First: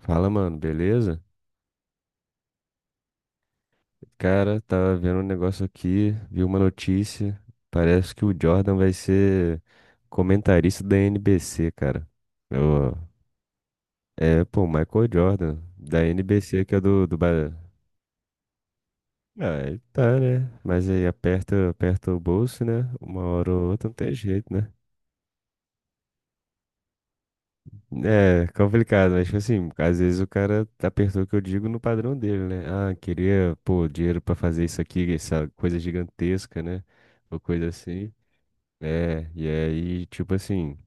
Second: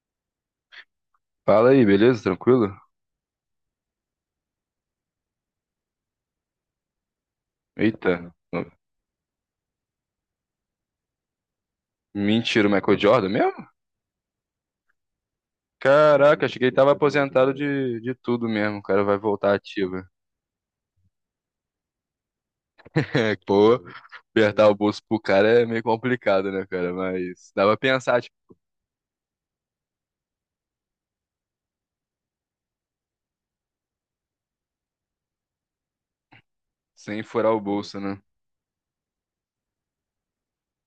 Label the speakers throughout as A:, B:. A: Fala, mano, beleza?
B: Fala aí, beleza? Tranquilo?
A: Cara, tava vendo um negócio aqui, vi uma notícia.
B: Eita.
A: Parece que o Jordan vai ser comentarista da NBC, cara.
B: Mentira, o
A: Eu-
B: Michael Jordan mesmo?
A: É, pô, Michael Jordan, da
B: Caraca, achei que
A: NBC,
B: ele
A: que é
B: tava
A: do...
B: aposentado de tudo mesmo. O cara vai voltar
A: Ah, ele
B: ativo.
A: tá, né? Mas aí aperta, aperta o bolso, né? Uma
B: É,
A: hora ou
B: pô,
A: outra não tem jeito,
B: apertar
A: né?
B: o bolso pro cara é meio complicado, né, cara? Mas dá pra pensar, tipo,
A: É complicado, mas tipo assim, às vezes o cara apertou o que eu digo no padrão dele, né? Ah, queria, pô, dinheiro pra fazer isso aqui, essa coisa gigantesca, né?
B: sem
A: Ou
B: furar o
A: coisa
B: bolso,
A: assim.
B: né?
A: É, e aí, tipo assim,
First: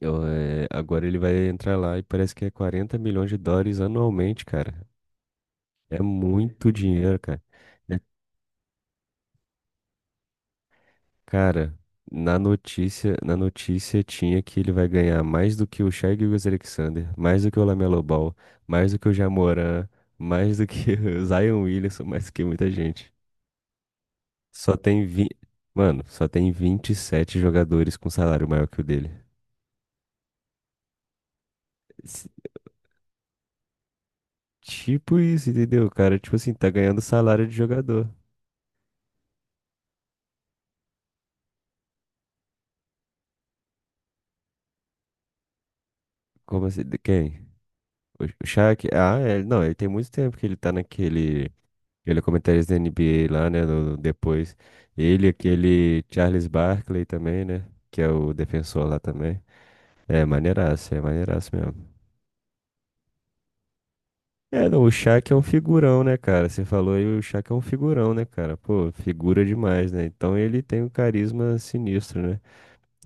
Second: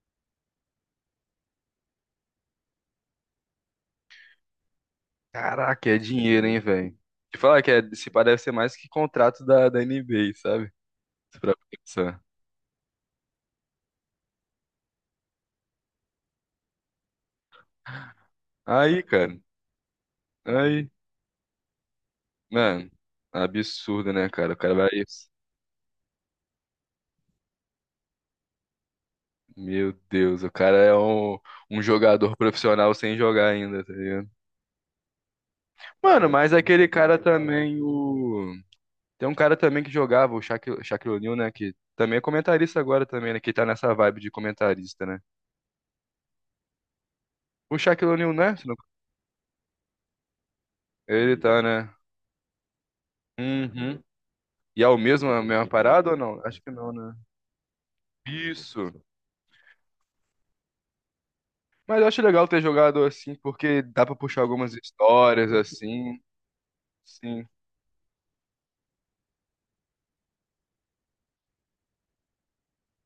A: agora ele vai entrar lá e parece que é 40 milhões de dólares anualmente, cara.
B: Caraca, é
A: É
B: dinheiro, hein,
A: muito
B: velho?
A: dinheiro,
B: Te
A: cara.
B: falar que é,
A: É.
B: se parece ser mais que contrato da NBA, sabe? Se pra
A: Cara,
B: pensar.
A: na notícia tinha que ele vai ganhar mais do que o Shai Gilgeous-Alexander, mais do que o Lamelo Ball, mais do
B: Aí,
A: que o
B: cara,
A: Jamoran, mais do
B: aí,
A: que o Zion Williamson, mais do que muita
B: mano,
A: gente.
B: absurdo, né, cara? O cara
A: Só
B: vai.
A: tem vi... Mano, só tem 27 jogadores com salário maior que o dele.
B: Meu Deus, o cara é um
A: S-
B: jogador profissional sem jogar ainda, tá ligado?
A: Tipo isso, entendeu? O cara,
B: Mano,
A: tipo
B: mas
A: assim, tá
B: aquele
A: ganhando
B: cara
A: salário de
B: também,
A: jogador.
B: o. Tem um cara também que jogava, o Shaquille O'Neal, né? Que também é comentarista agora também, né? Que tá nessa vibe de comentarista, né?
A: Como assim? De quem?
B: O Shaquille
A: O
B: O'Neal,
A: o
B: né? se não-
A: Shaq? Ah, é, não, ele tem muito tempo que ele tá
B: Ele
A: naquele.
B: tá, né?
A: Ele é comentarista da NBA lá, né? Do
B: Uhum.
A: depois.
B: E é o
A: Ele,
B: mesmo, a mesma
A: aquele
B: parada ou não?
A: Charles
B: Acho que não,
A: Barkley
B: né?
A: também, né? Que é o defensor
B: Isso.
A: lá também. É maneiraço mesmo.
B: Mas eu acho legal ter jogado assim, porque dá pra puxar
A: É,
B: algumas
A: não, o Shaq é um
B: histórias
A: figurão, né,
B: assim.
A: cara? Você falou aí, o
B: Sim.
A: Shaq é um figurão, né, cara? Pô, figura demais, né? Então ele tem um carisma sinistro, né?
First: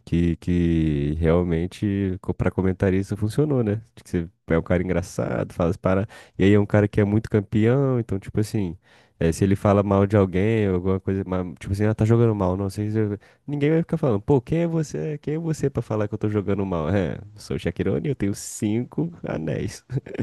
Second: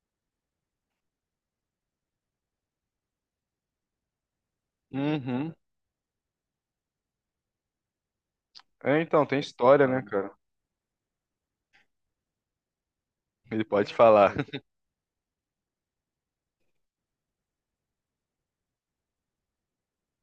A: Que realmente, para comentarista, funcionou, né? De que você é um cara engraçado,
B: Uhum.
A: fala as para. E aí é um cara que é muito campeão, então, tipo assim,
B: É, então, tem
A: se ele fala
B: história, né,
A: mal de
B: cara?
A: alguém, ou alguma coisa, tipo assim, ah, tá jogando mal, não sei.
B: Ele
A: Ninguém vai
B: pode
A: ficar falando,
B: falar.
A: pô, quem é você? Quem é você pra falar que eu tô jogando mal? É, sou o Shaquirone, eu tenho cinco anéis,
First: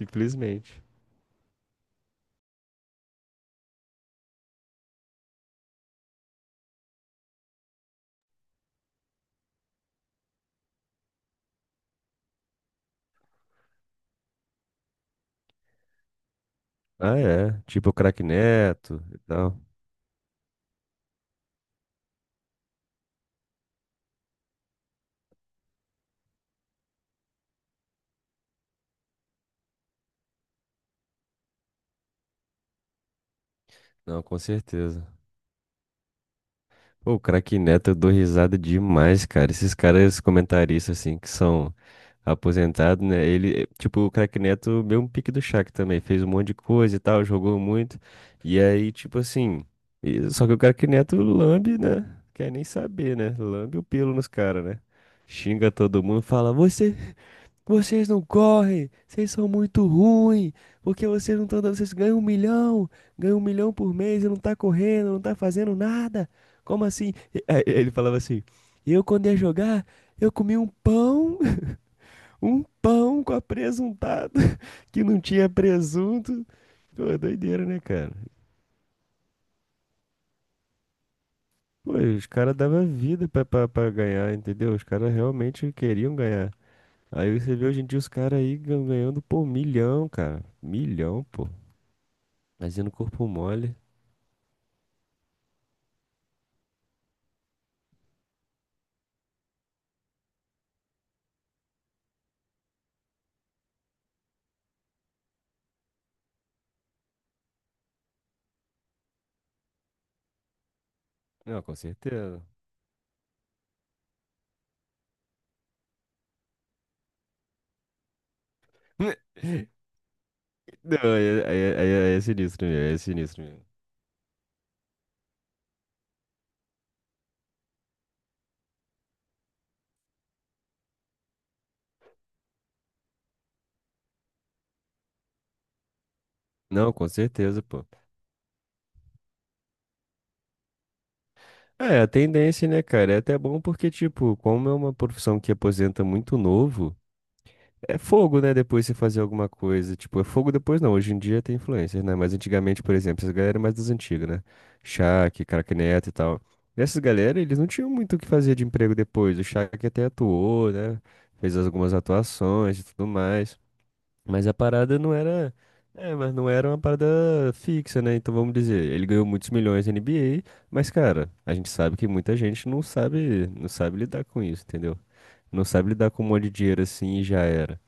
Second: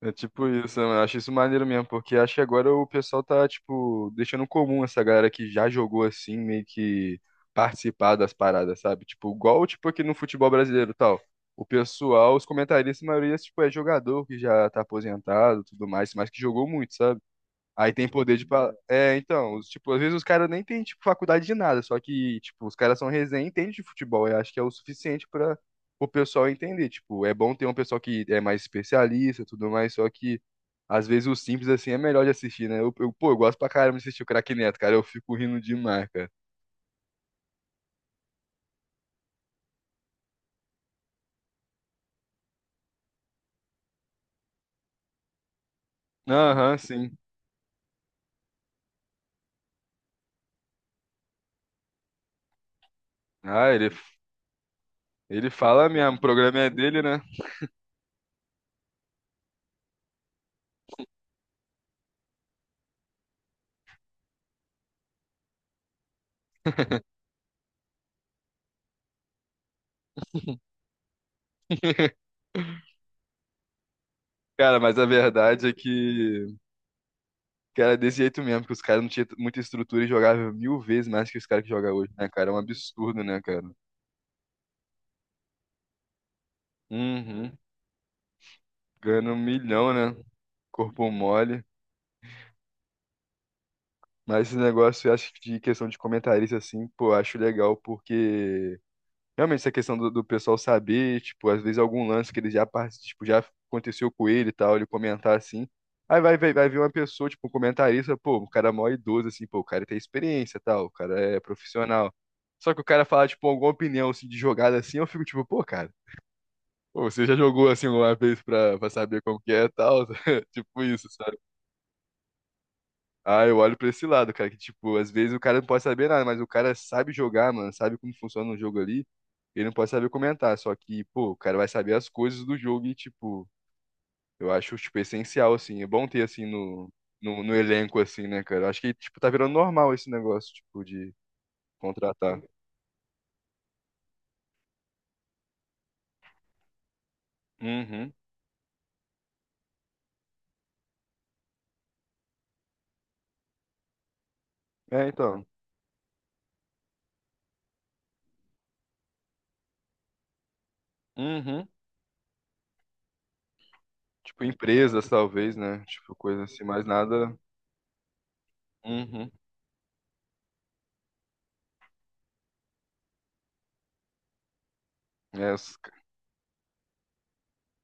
B: É tipo isso, eu acho isso maneiro mesmo, porque acho que agora o pessoal tá, tipo, deixando comum essa galera que já jogou assim, meio que participar das paradas, sabe? Tipo, igual, tipo, aqui no futebol brasileiro e tal. O pessoal, os comentaristas, a maioria, tipo, é jogador que já tá aposentado, e tudo mais, mas que jogou muito,
A: Ah,
B: sabe?
A: é, tipo o
B: Aí tem
A: Craque
B: poder de.
A: Neto e
B: É, então,
A: tal.
B: tipo, às vezes os caras nem têm, tipo, faculdade de nada, só que, tipo, os caras são resenha e entendem de futebol. Eu acho que é o suficiente para o pessoal entender. Tipo, é bom ter um pessoal que é mais especialista e tudo mais, só que às vezes o simples assim é melhor de assistir, né? Pô, eu gosto pra caramba de
A: Não,
B: assistir o
A: com
B: Craque Neto, cara.
A: certeza.
B: Eu fico rindo demais, cara.
A: Pô, o Craque Neto, eu dou risada demais, cara. Esses caras comentaristas, assim, que são aposentados, né? Ele, tipo, o Craque Neto, mesmo pique do Shaq também, fez um monte de
B: Aham,
A: coisa e
B: sim.
A: tal, jogou muito. E aí, tipo assim, só que o Craque Neto lambe, né? Quer nem saber, né?
B: Ah,
A: Lambe o
B: ele,
A: pelo nos caras, né?
B: ele
A: Xinga
B: fala
A: todo
B: mesmo,
A: mundo,
B: o
A: fala,
B: programa é
A: você
B: dele, né?
A: vocês não correm, vocês são muito ruins, porque vocês não estão dando, vocês ganham um milhão por mês e não tá correndo, não tá fazendo nada. Como assim? Aí, ele falava assim: eu quando ia jogar, eu comi um pão, um pão com apresuntado,
B: Cara, mas
A: que
B: a
A: não tinha
B: verdade é
A: presunto.
B: que
A: Pô, é doideira, né,
B: Cara,
A: cara?
B: desse jeito mesmo, porque os caras não tinham muita estrutura e jogavam mil vezes mais que os caras que
A: Pô,
B: jogam hoje,
A: os
B: né,
A: caras
B: cara? É um
A: davam vida
B: absurdo,
A: pra,
B: né,
A: pra,
B: cara?
A: pra ganhar, entendeu? Os caras realmente queriam ganhar. Aí você
B: Uhum.
A: vê hoje em dia os caras aí ganhando,
B: Ganhando um
A: pô,
B: milhão,
A: milhão,
B: né?
A: cara.
B: Corpo
A: Milhão, pô.
B: mole.
A: Imagina o corpo mole.
B: Mas esse negócio, eu acho que de questão de comentarista, assim, pô, eu acho legal porque realmente, essa questão do pessoal saber, tipo, às vezes algum lance que ele já, parti- tipo, já aconteceu com ele e tal, ele comentar assim. Aí vai ver uma pessoa, tipo, um comentarista, pô, o cara é mó idoso, assim, pô, o cara tem experiência e tal, o cara é
A: Não, com
B: profissional.
A: certeza.
B: Só que o cara fala, tipo, alguma opinião, assim, de jogada, assim, eu fico, tipo, pô, cara, pô, você já jogou, assim, uma vez pra, saber como que é e tal? Tipo
A: Não,
B: isso,
A: aí
B: sabe?
A: é, aí é- aí é sinistro mesmo, aí é sinistro
B: Ah, eu
A: mesmo.
B: olho pra esse lado, cara, que tipo, às vezes o cara não pode saber nada, mas o cara sabe jogar, mano, sabe como funciona o jogo ali, ele não pode saber comentar, só que, pô, o cara vai saber as coisas do jogo e, tipo, eu acho, tipo, essencial, assim, é bom ter, assim,
A: Não,
B: no,
A: com
B: no
A: certeza, pô.
B: elenco, assim, né, cara, eu acho que, tipo, tá virando normal esse negócio, tipo, de
A: É, a
B: contratar.
A: tendência, né, cara? É até bom porque, tipo, como é uma profissão que aposenta muito novo, é
B: Uhum,
A: fogo, né, depois você fazer alguma coisa. Tipo, é fogo depois não. Hoje em dia tem influencer, né? Mas antigamente, por exemplo, essas galera é mais das antigas, né?
B: é,
A: Shaq,
B: então,
A: Craque Neto e tal. Essas galera, eles não tinham muito o que fazer de emprego depois. O Shaq até atuou, né? Fez
B: uhum,
A: algumas atuações e tudo mais. Mas
B: tipo,
A: a parada não
B: empresas,
A: era.
B: talvez, né,
A: É,
B: tipo,
A: mas não
B: coisa assim,
A: era uma
B: mas
A: parada
B: nada,
A: fixa, né? Então vamos dizer, ele ganhou
B: uhum,
A: muitos milhões na NBA, mas, cara, a gente sabe que muita gente não sabe, não sabe lidar com isso, entendeu?
B: é,
A: Não sabe lidar com um monte de dinheiro assim e já era.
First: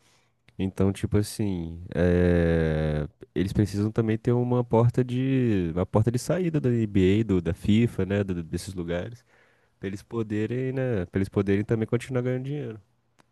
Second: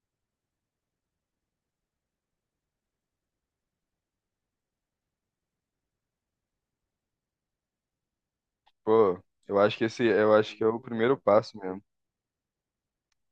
A: Então, tipo assim, eles precisam também ter uma porta de saída da NBA, da FIFA, né? Desses
B: pô,
A: lugares,
B: eu acho que
A: pra eles
B: esse, eu acho que é
A: poderem,
B: o
A: né?
B: primeiro
A: Pra eles
B: passo
A: poderem
B: mesmo.
A: também continuar ganhando dinheiro.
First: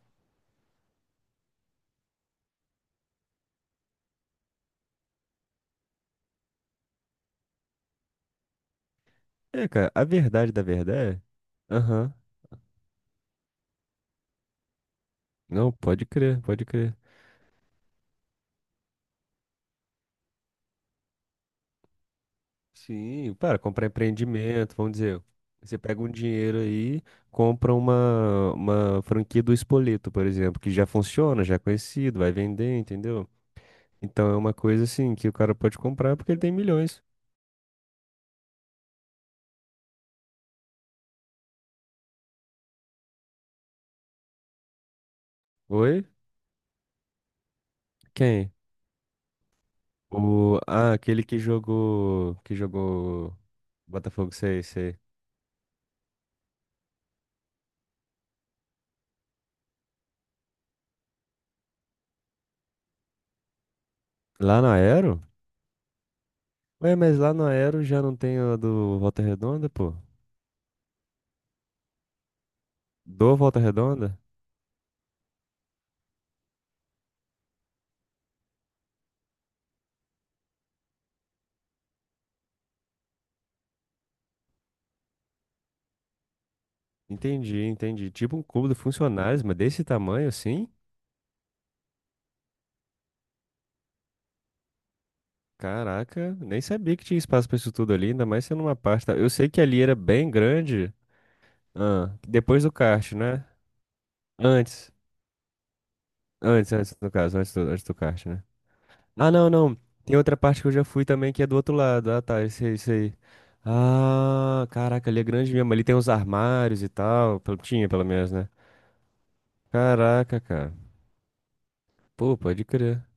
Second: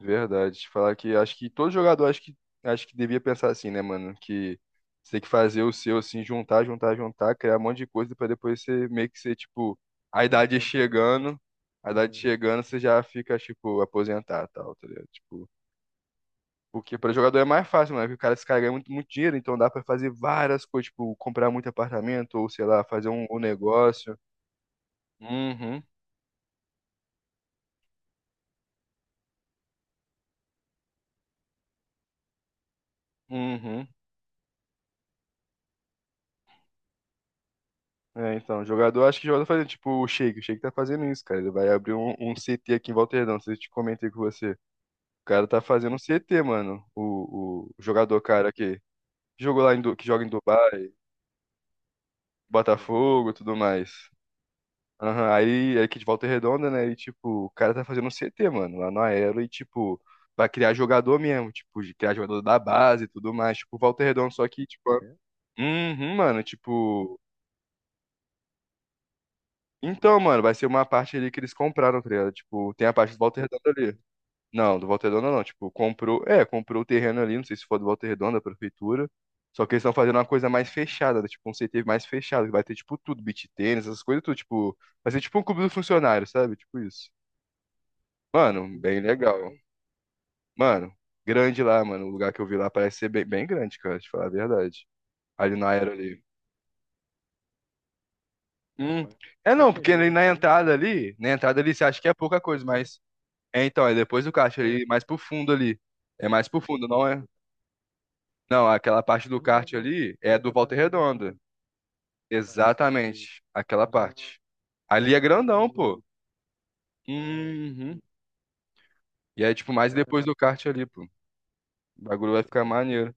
B: Verdade. Falar que acho que todo jogador acho que devia pensar assim, né, mano? Que você tem que fazer o seu assim, juntar, juntar, juntar, criar um monte de coisa pra depois você meio que ser
A: É,
B: tipo
A: cara, a
B: a
A: verdade
B: idade
A: da verdade.
B: chegando,
A: É,
B: a
A: aham.
B: idade chegando, você já fica tipo aposentado, tal, tá ligado? Tipo,
A: Não, pode crer, pode crer.
B: porque pra jogador é mais fácil, mano, porque o cara se cara ganha muito, muito dinheiro, então dá pra fazer várias coisas, tipo comprar muito apartamento ou sei lá, fazer um,
A: Sim,
B: um
A: para comprar
B: negócio.
A: empreendimento, vamos dizer, você
B: Uhum.
A: pega um dinheiro aí, compra uma franquia do Espoleto, por exemplo, que já funciona, já é conhecido, vai vender, entendeu?
B: Uhum.
A: Então é uma coisa assim que o cara pode comprar porque ele tem milhões.
B: É, então, jogador, acho que jogador tá fazendo, tipo, o Sheik tá fazendo isso, cara. Ele vai abrir um CT aqui em Volterdão, se eu te comentei com você. O cara tá fazendo um
A: Oi?
B: CT, mano. O jogador, cara,
A: Quem?
B: que jogou lá em, que joga em
A: O,
B: Dubai,
A: ah, aquele que jogou, que
B: Botafogo,
A: jogou
B: tudo mais.
A: Botafogo, sei, sei.
B: Aham, aí é aqui de Volta Redonda, né? E, tipo, o cara tá fazendo um CT, mano, lá no Aero e, tipo, pra criar jogador mesmo, tipo, de criar jogador da base e tudo mais, tipo, Volta Redonda, só
A: Lá
B: que,
A: na
B: tipo,
A: Aero?
B: uhum, mano,
A: Ué, mas
B: tipo.
A: lá na Aero já não tem a do Volta Redonda, pô?
B: Então, mano, vai ser uma parte ali que eles compraram, tá ligado? Tipo, tem a parte do
A: Do
B: Volta
A: Volta
B: Redonda ali.
A: Redonda?
B: Não, do Volta Redonda não. Tipo, comprou. É, comprou o terreno ali, não sei se for do Volta Redonda, da prefeitura. Só que eles estão fazendo uma coisa mais fechada, né? Tipo, um CT mais fechado, que vai ter, tipo, tudo, beach tênis, essas coisas, tudo. Tipo, vai ser tipo um clube do funcionário, sabe? Tipo isso.
A: Entendi, entendi. Tipo um cubo
B: Mano,
A: de
B: bem
A: funcionários,
B: legal.
A: mas desse tamanho assim?
B: Mano, grande lá, mano. O lugar que eu vi lá parece ser bem, bem grande, cara, te falar a verdade. Ali na era ali.
A: Caraca, nem sabia que tinha espaço pra isso tudo ali, ainda mais sendo uma
B: Hum.
A: pasta. Eu sei
B: É
A: que
B: não,
A: ali
B: porque
A: era
B: ali na
A: bem
B: entrada
A: grande.
B: ali, na entrada ali você acha que
A: Ah,
B: é pouca
A: depois
B: coisa,
A: do
B: mas
A: kart, né?
B: é, então, é depois do kart ali,
A: Antes.
B: mais pro fundo ali. É mais pro
A: Antes,
B: fundo,
A: antes
B: não
A: no
B: é?
A: caso, antes do kart, né?
B: Não, aquela parte
A: Ah,
B: do
A: não,
B: kart
A: não. Tem
B: ali
A: outra
B: é do
A: parte que eu
B: Volta
A: já fui também
B: Redonda.
A: que é do outro lado. Ah, tá, isso aí, isso aí.
B: Exatamente, aquela parte.
A: Ah, caraca,
B: Ali
A: ali
B: é
A: é grande
B: grandão,
A: mesmo. Ali tem
B: pô.
A: uns armários e tal. Tinha,
B: Uhum.
A: pelo menos, né?
B: E é tipo mais depois do
A: Caraca,
B: kart
A: cara.
B: ali, pô. O bagulho
A: Pô,
B: vai
A: pode
B: ficar
A: crer.
B: maneiro.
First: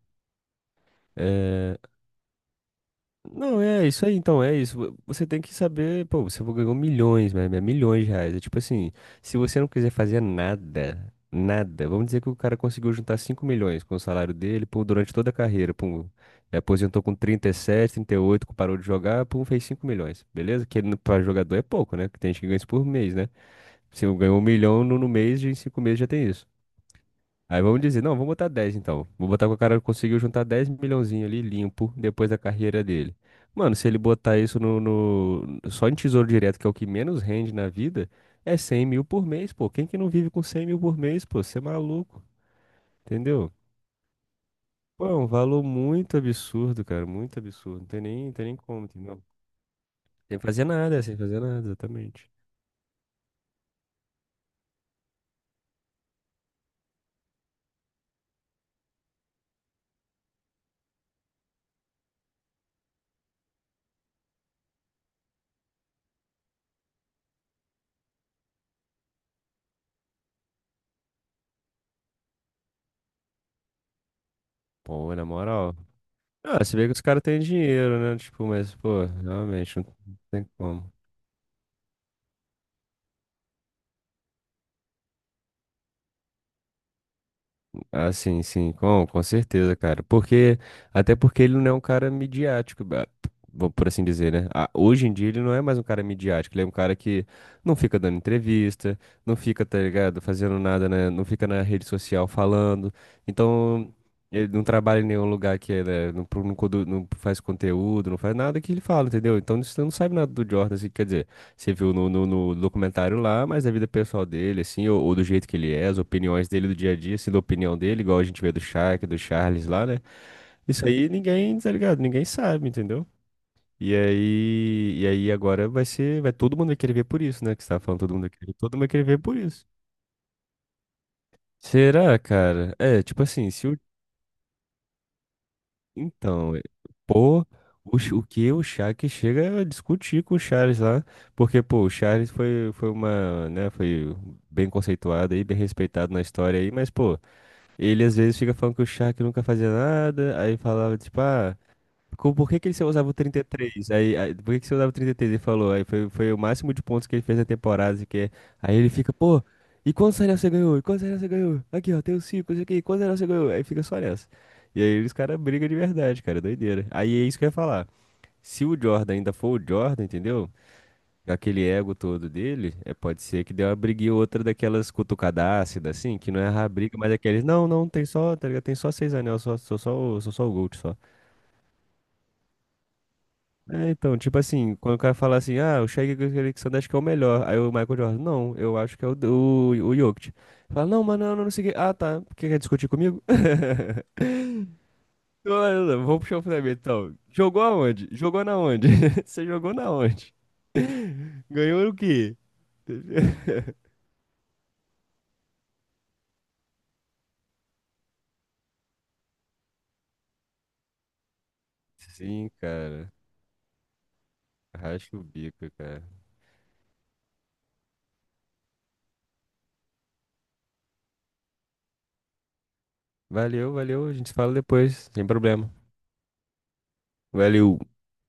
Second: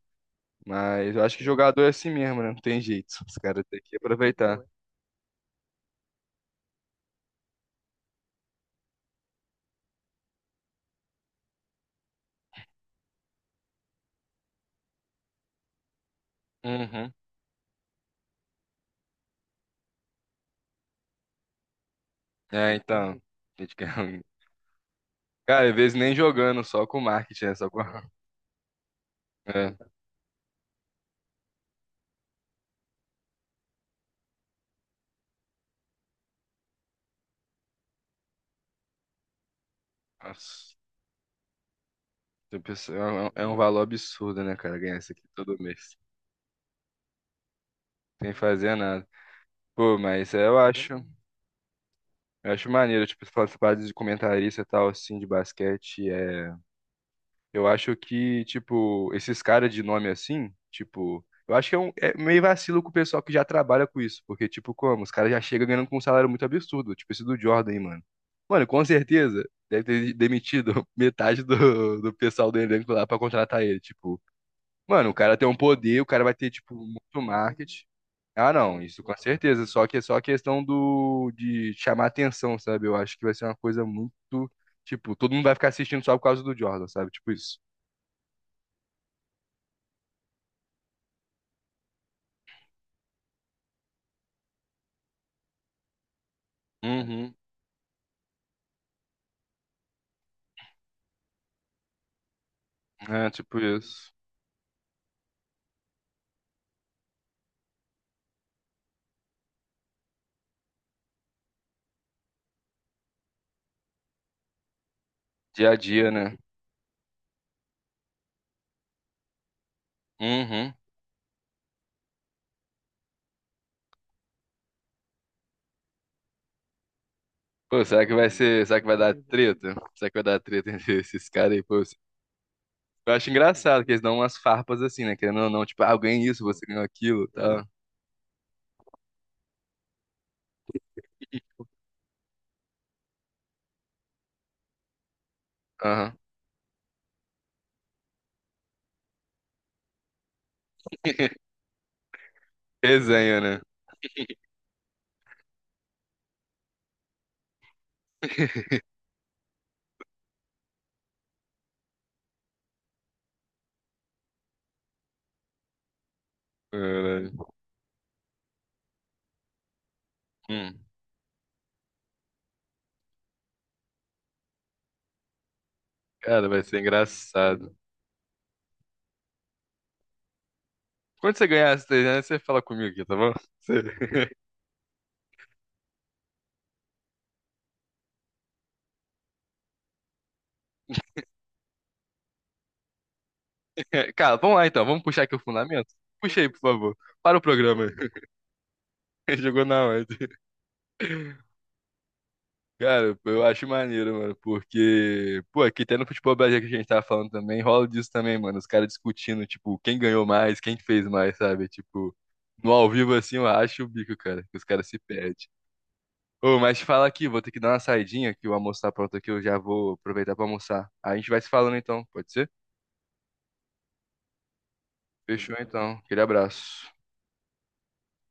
B: Mas eu acho que
A: É,
B: jogador é assim mesmo, né? Não tem jeito. Os
A: não,
B: caras têm
A: é
B: que
A: isso aí, então, é
B: aproveitar.
A: isso. Você tem que saber, pô, você ganhou milhões, né? Né, milhões de reais. É tipo assim, se você não quiser fazer nada, nada, vamos dizer que o cara conseguiu juntar 5 milhões com o salário dele, pô, durante toda a carreira, pô, aposentou com
B: Uhum.
A: trinta e sete, 38, que parou de jogar, pô, fez 5 milhões, beleza? Que para jogador é pouco, né? Que tem gente que ganha isso
B: É,
A: por mês,
B: então.
A: né?
B: a gente quer
A: Se ganhou um milhão no mês, em
B: Cara, às
A: 5
B: vezes
A: meses já
B: nem
A: tem isso.
B: jogando, só com marketing, né?
A: Aí
B: Só com.
A: vamos dizer, não, vamos botar 10, então. Vou botar que o
B: É.
A: cara conseguiu juntar 10 milhãozinho ali limpo depois da carreira dele. Mano, se ele botar isso só em tesouro direto, que é o que menos rende na vida, é 100 mil por mês, pô. Quem que não vive com 100
B: Nossa.
A: mil por mês, pô? Você é maluco,
B: tem pessoa- É um é
A: entendeu?
B: um valor absurdo, né, cara? Ganhar
A: Pô,
B: isso
A: é
B: aqui
A: um
B: todo
A: valor
B: mês.
A: muito absurdo, cara, muito absurdo. Não tem nem,
B: Sem
A: tem nem
B: fazer
A: como,
B: nada.
A: entendeu?
B: Pô, mas
A: Sem fazer nada, sem fazer nada, exatamente.
B: eu acho maneiro, tipo, essas partes de comentarista e tal, assim, de basquete, é... Eu acho que, tipo, esses caras de nome assim, tipo... Eu acho que é, um, é meio vacilo com o pessoal que já trabalha com isso, porque, tipo, como? Os caras já chegam ganhando com um salário muito absurdo, tipo esse do Jordan, aí, mano. Mano, com certeza, deve ter demitido metade do pessoal do elenco lá pra contratar ele, tipo... Mano,
A: Pô,
B: o
A: na
B: cara tem um
A: moral.
B: poder, o cara vai ter,
A: Ah,
B: tipo,
A: se vê que os
B: muito
A: caras têm
B: marketing,
A: dinheiro, né? Tipo,
B: ah,
A: mas,
B: não, isso
A: pô,
B: com certeza.
A: realmente, não
B: Só que é só a
A: tem
B: questão
A: como.
B: do de chamar atenção, sabe? Eu acho que vai ser uma coisa muito, tipo, todo mundo vai ficar assistindo só por causa do Jordan, sabe? Tipo isso.
A: Ah, sim, sim, com certeza, cara. Porque, até porque ele não é um cara midiático, vamos por assim dizer, né? Ah, hoje em dia ele não é mais um cara midiático, ele é um cara que
B: Uhum.
A: não fica dando entrevista, não fica, tá ligado, fazendo nada, né? Não fica na rede social falando.
B: É, tipo
A: Então,
B: isso.
A: ele não trabalha em nenhum lugar que ele é, né? Não, não, não faz conteúdo, não faz nada que ele fala, entendeu? Então, você não sabe nada do Jordan, assim, quer dizer. Você viu no documentário lá, mas a vida pessoal dele, assim, ou do jeito que ele
B: Dia a
A: é, as
B: dia, né?
A: opiniões dele do dia a dia, assim, da opinião dele, igual a gente vê do Shaq, do Charles lá, né?
B: Uhum.
A: Isso aí ninguém, tá ligado? Ninguém sabe, entendeu? E aí, agora vai todo mundo vai querer ver por isso, né? Que você tava
B: Pô,
A: falando, todo mundo vai querer, todo
B: será
A: mundo
B: que
A: vai
B: vai
A: querer
B: dar
A: ver por isso.
B: treta? Será que vai dar treta entre esses caras aí, pô?
A: Será, cara? É,
B: Eu
A: tipo
B: acho
A: assim, se
B: engraçado que eles dão umas farpas assim, né? Querendo ou não, tipo, ah, eu ganhei isso,
A: Então,
B: você ganhou aquilo,
A: pô,
B: tá?
A: o que o Shaq chega a discutir com o Charles lá, porque, pô, o Charles foi uma, né, foi bem conceituado aí, bem respeitado
B: Aham.
A: na história aí, mas, pô, ele às vezes fica falando que o Shaq nunca fazia nada, aí falava, tipo, ah, por que que ele só usava o
B: Resenha, né?
A: 33? Aí, por que que você usava o 33? Ele falou, aí foi o máximo de pontos que ele fez na temporada, assim, que aí ele fica, pô, e quantos anéis você ganhou? E quantos anéis você ganhou? Aqui, ó, tem os cinco, isso aqui, quantos anéis você ganhou? Aí fica só nessa. E aí os caras brigam de verdade, cara, é doideira. Aí é isso que
B: Caralho.
A: eu ia falar. Se o Jordan ainda for o Jordan, entendeu?
B: Hum.
A: Aquele ego todo dele, é, pode ser que dê uma briguinha ou outra daquelas cutucadácidas, assim, que não é
B: Cara, vai
A: a
B: ser
A: briga, mas é aqueles, não,
B: engraçado.
A: não, tem só, tá ligado? Tem só seis anéis, só, sou só o Gold, só.
B: Quando você ganhar as 300, você fala comigo aqui, tá bom? Você-
A: É, então, tipo assim, quando o cara fala assim, ah, o Shaq Alexander acho que é o melhor. Aí o Michael Jordan, não, eu acho que é o Jokic. Fala, não, mano, não, não sei o quê. Ah, tá. Porque quer discutir comigo?
B: Cara, vamos lá então, vamos puxar aqui o
A: Não, não,
B: fundamento?
A: não, vamos puxar o
B: Puxa aí, por
A: fundamento,
B: favor.
A: então.
B: Para o
A: Jogou
B: programa.
A: aonde? Jogou na onde? Você
B: Jogou
A: jogou
B: na
A: na
B: onde?
A: onde? Ganhou o quê?
B: Cara, eu acho maneiro, mano, porque, pô, aqui até no futebol brasileiro que a gente tava falando também, rola disso também, mano. Os caras discutindo, tipo, quem ganhou mais, quem fez mais, sabe? Tipo,
A: Sim,
B: no ao
A: cara.
B: vivo assim, eu acho o bico, cara, que os caras se
A: Rasca o
B: perdem.
A: bico, cara.
B: Ô, mas te fala aqui, vou ter que dar uma saidinha, que o almoço tá pronto aqui, eu já vou aproveitar pra almoçar. A gente vai se falando então, pode ser?
A: Valeu, valeu. A gente se fala depois, sem
B: Fechou
A: problema.
B: então, aquele abraço.
A: Valeu.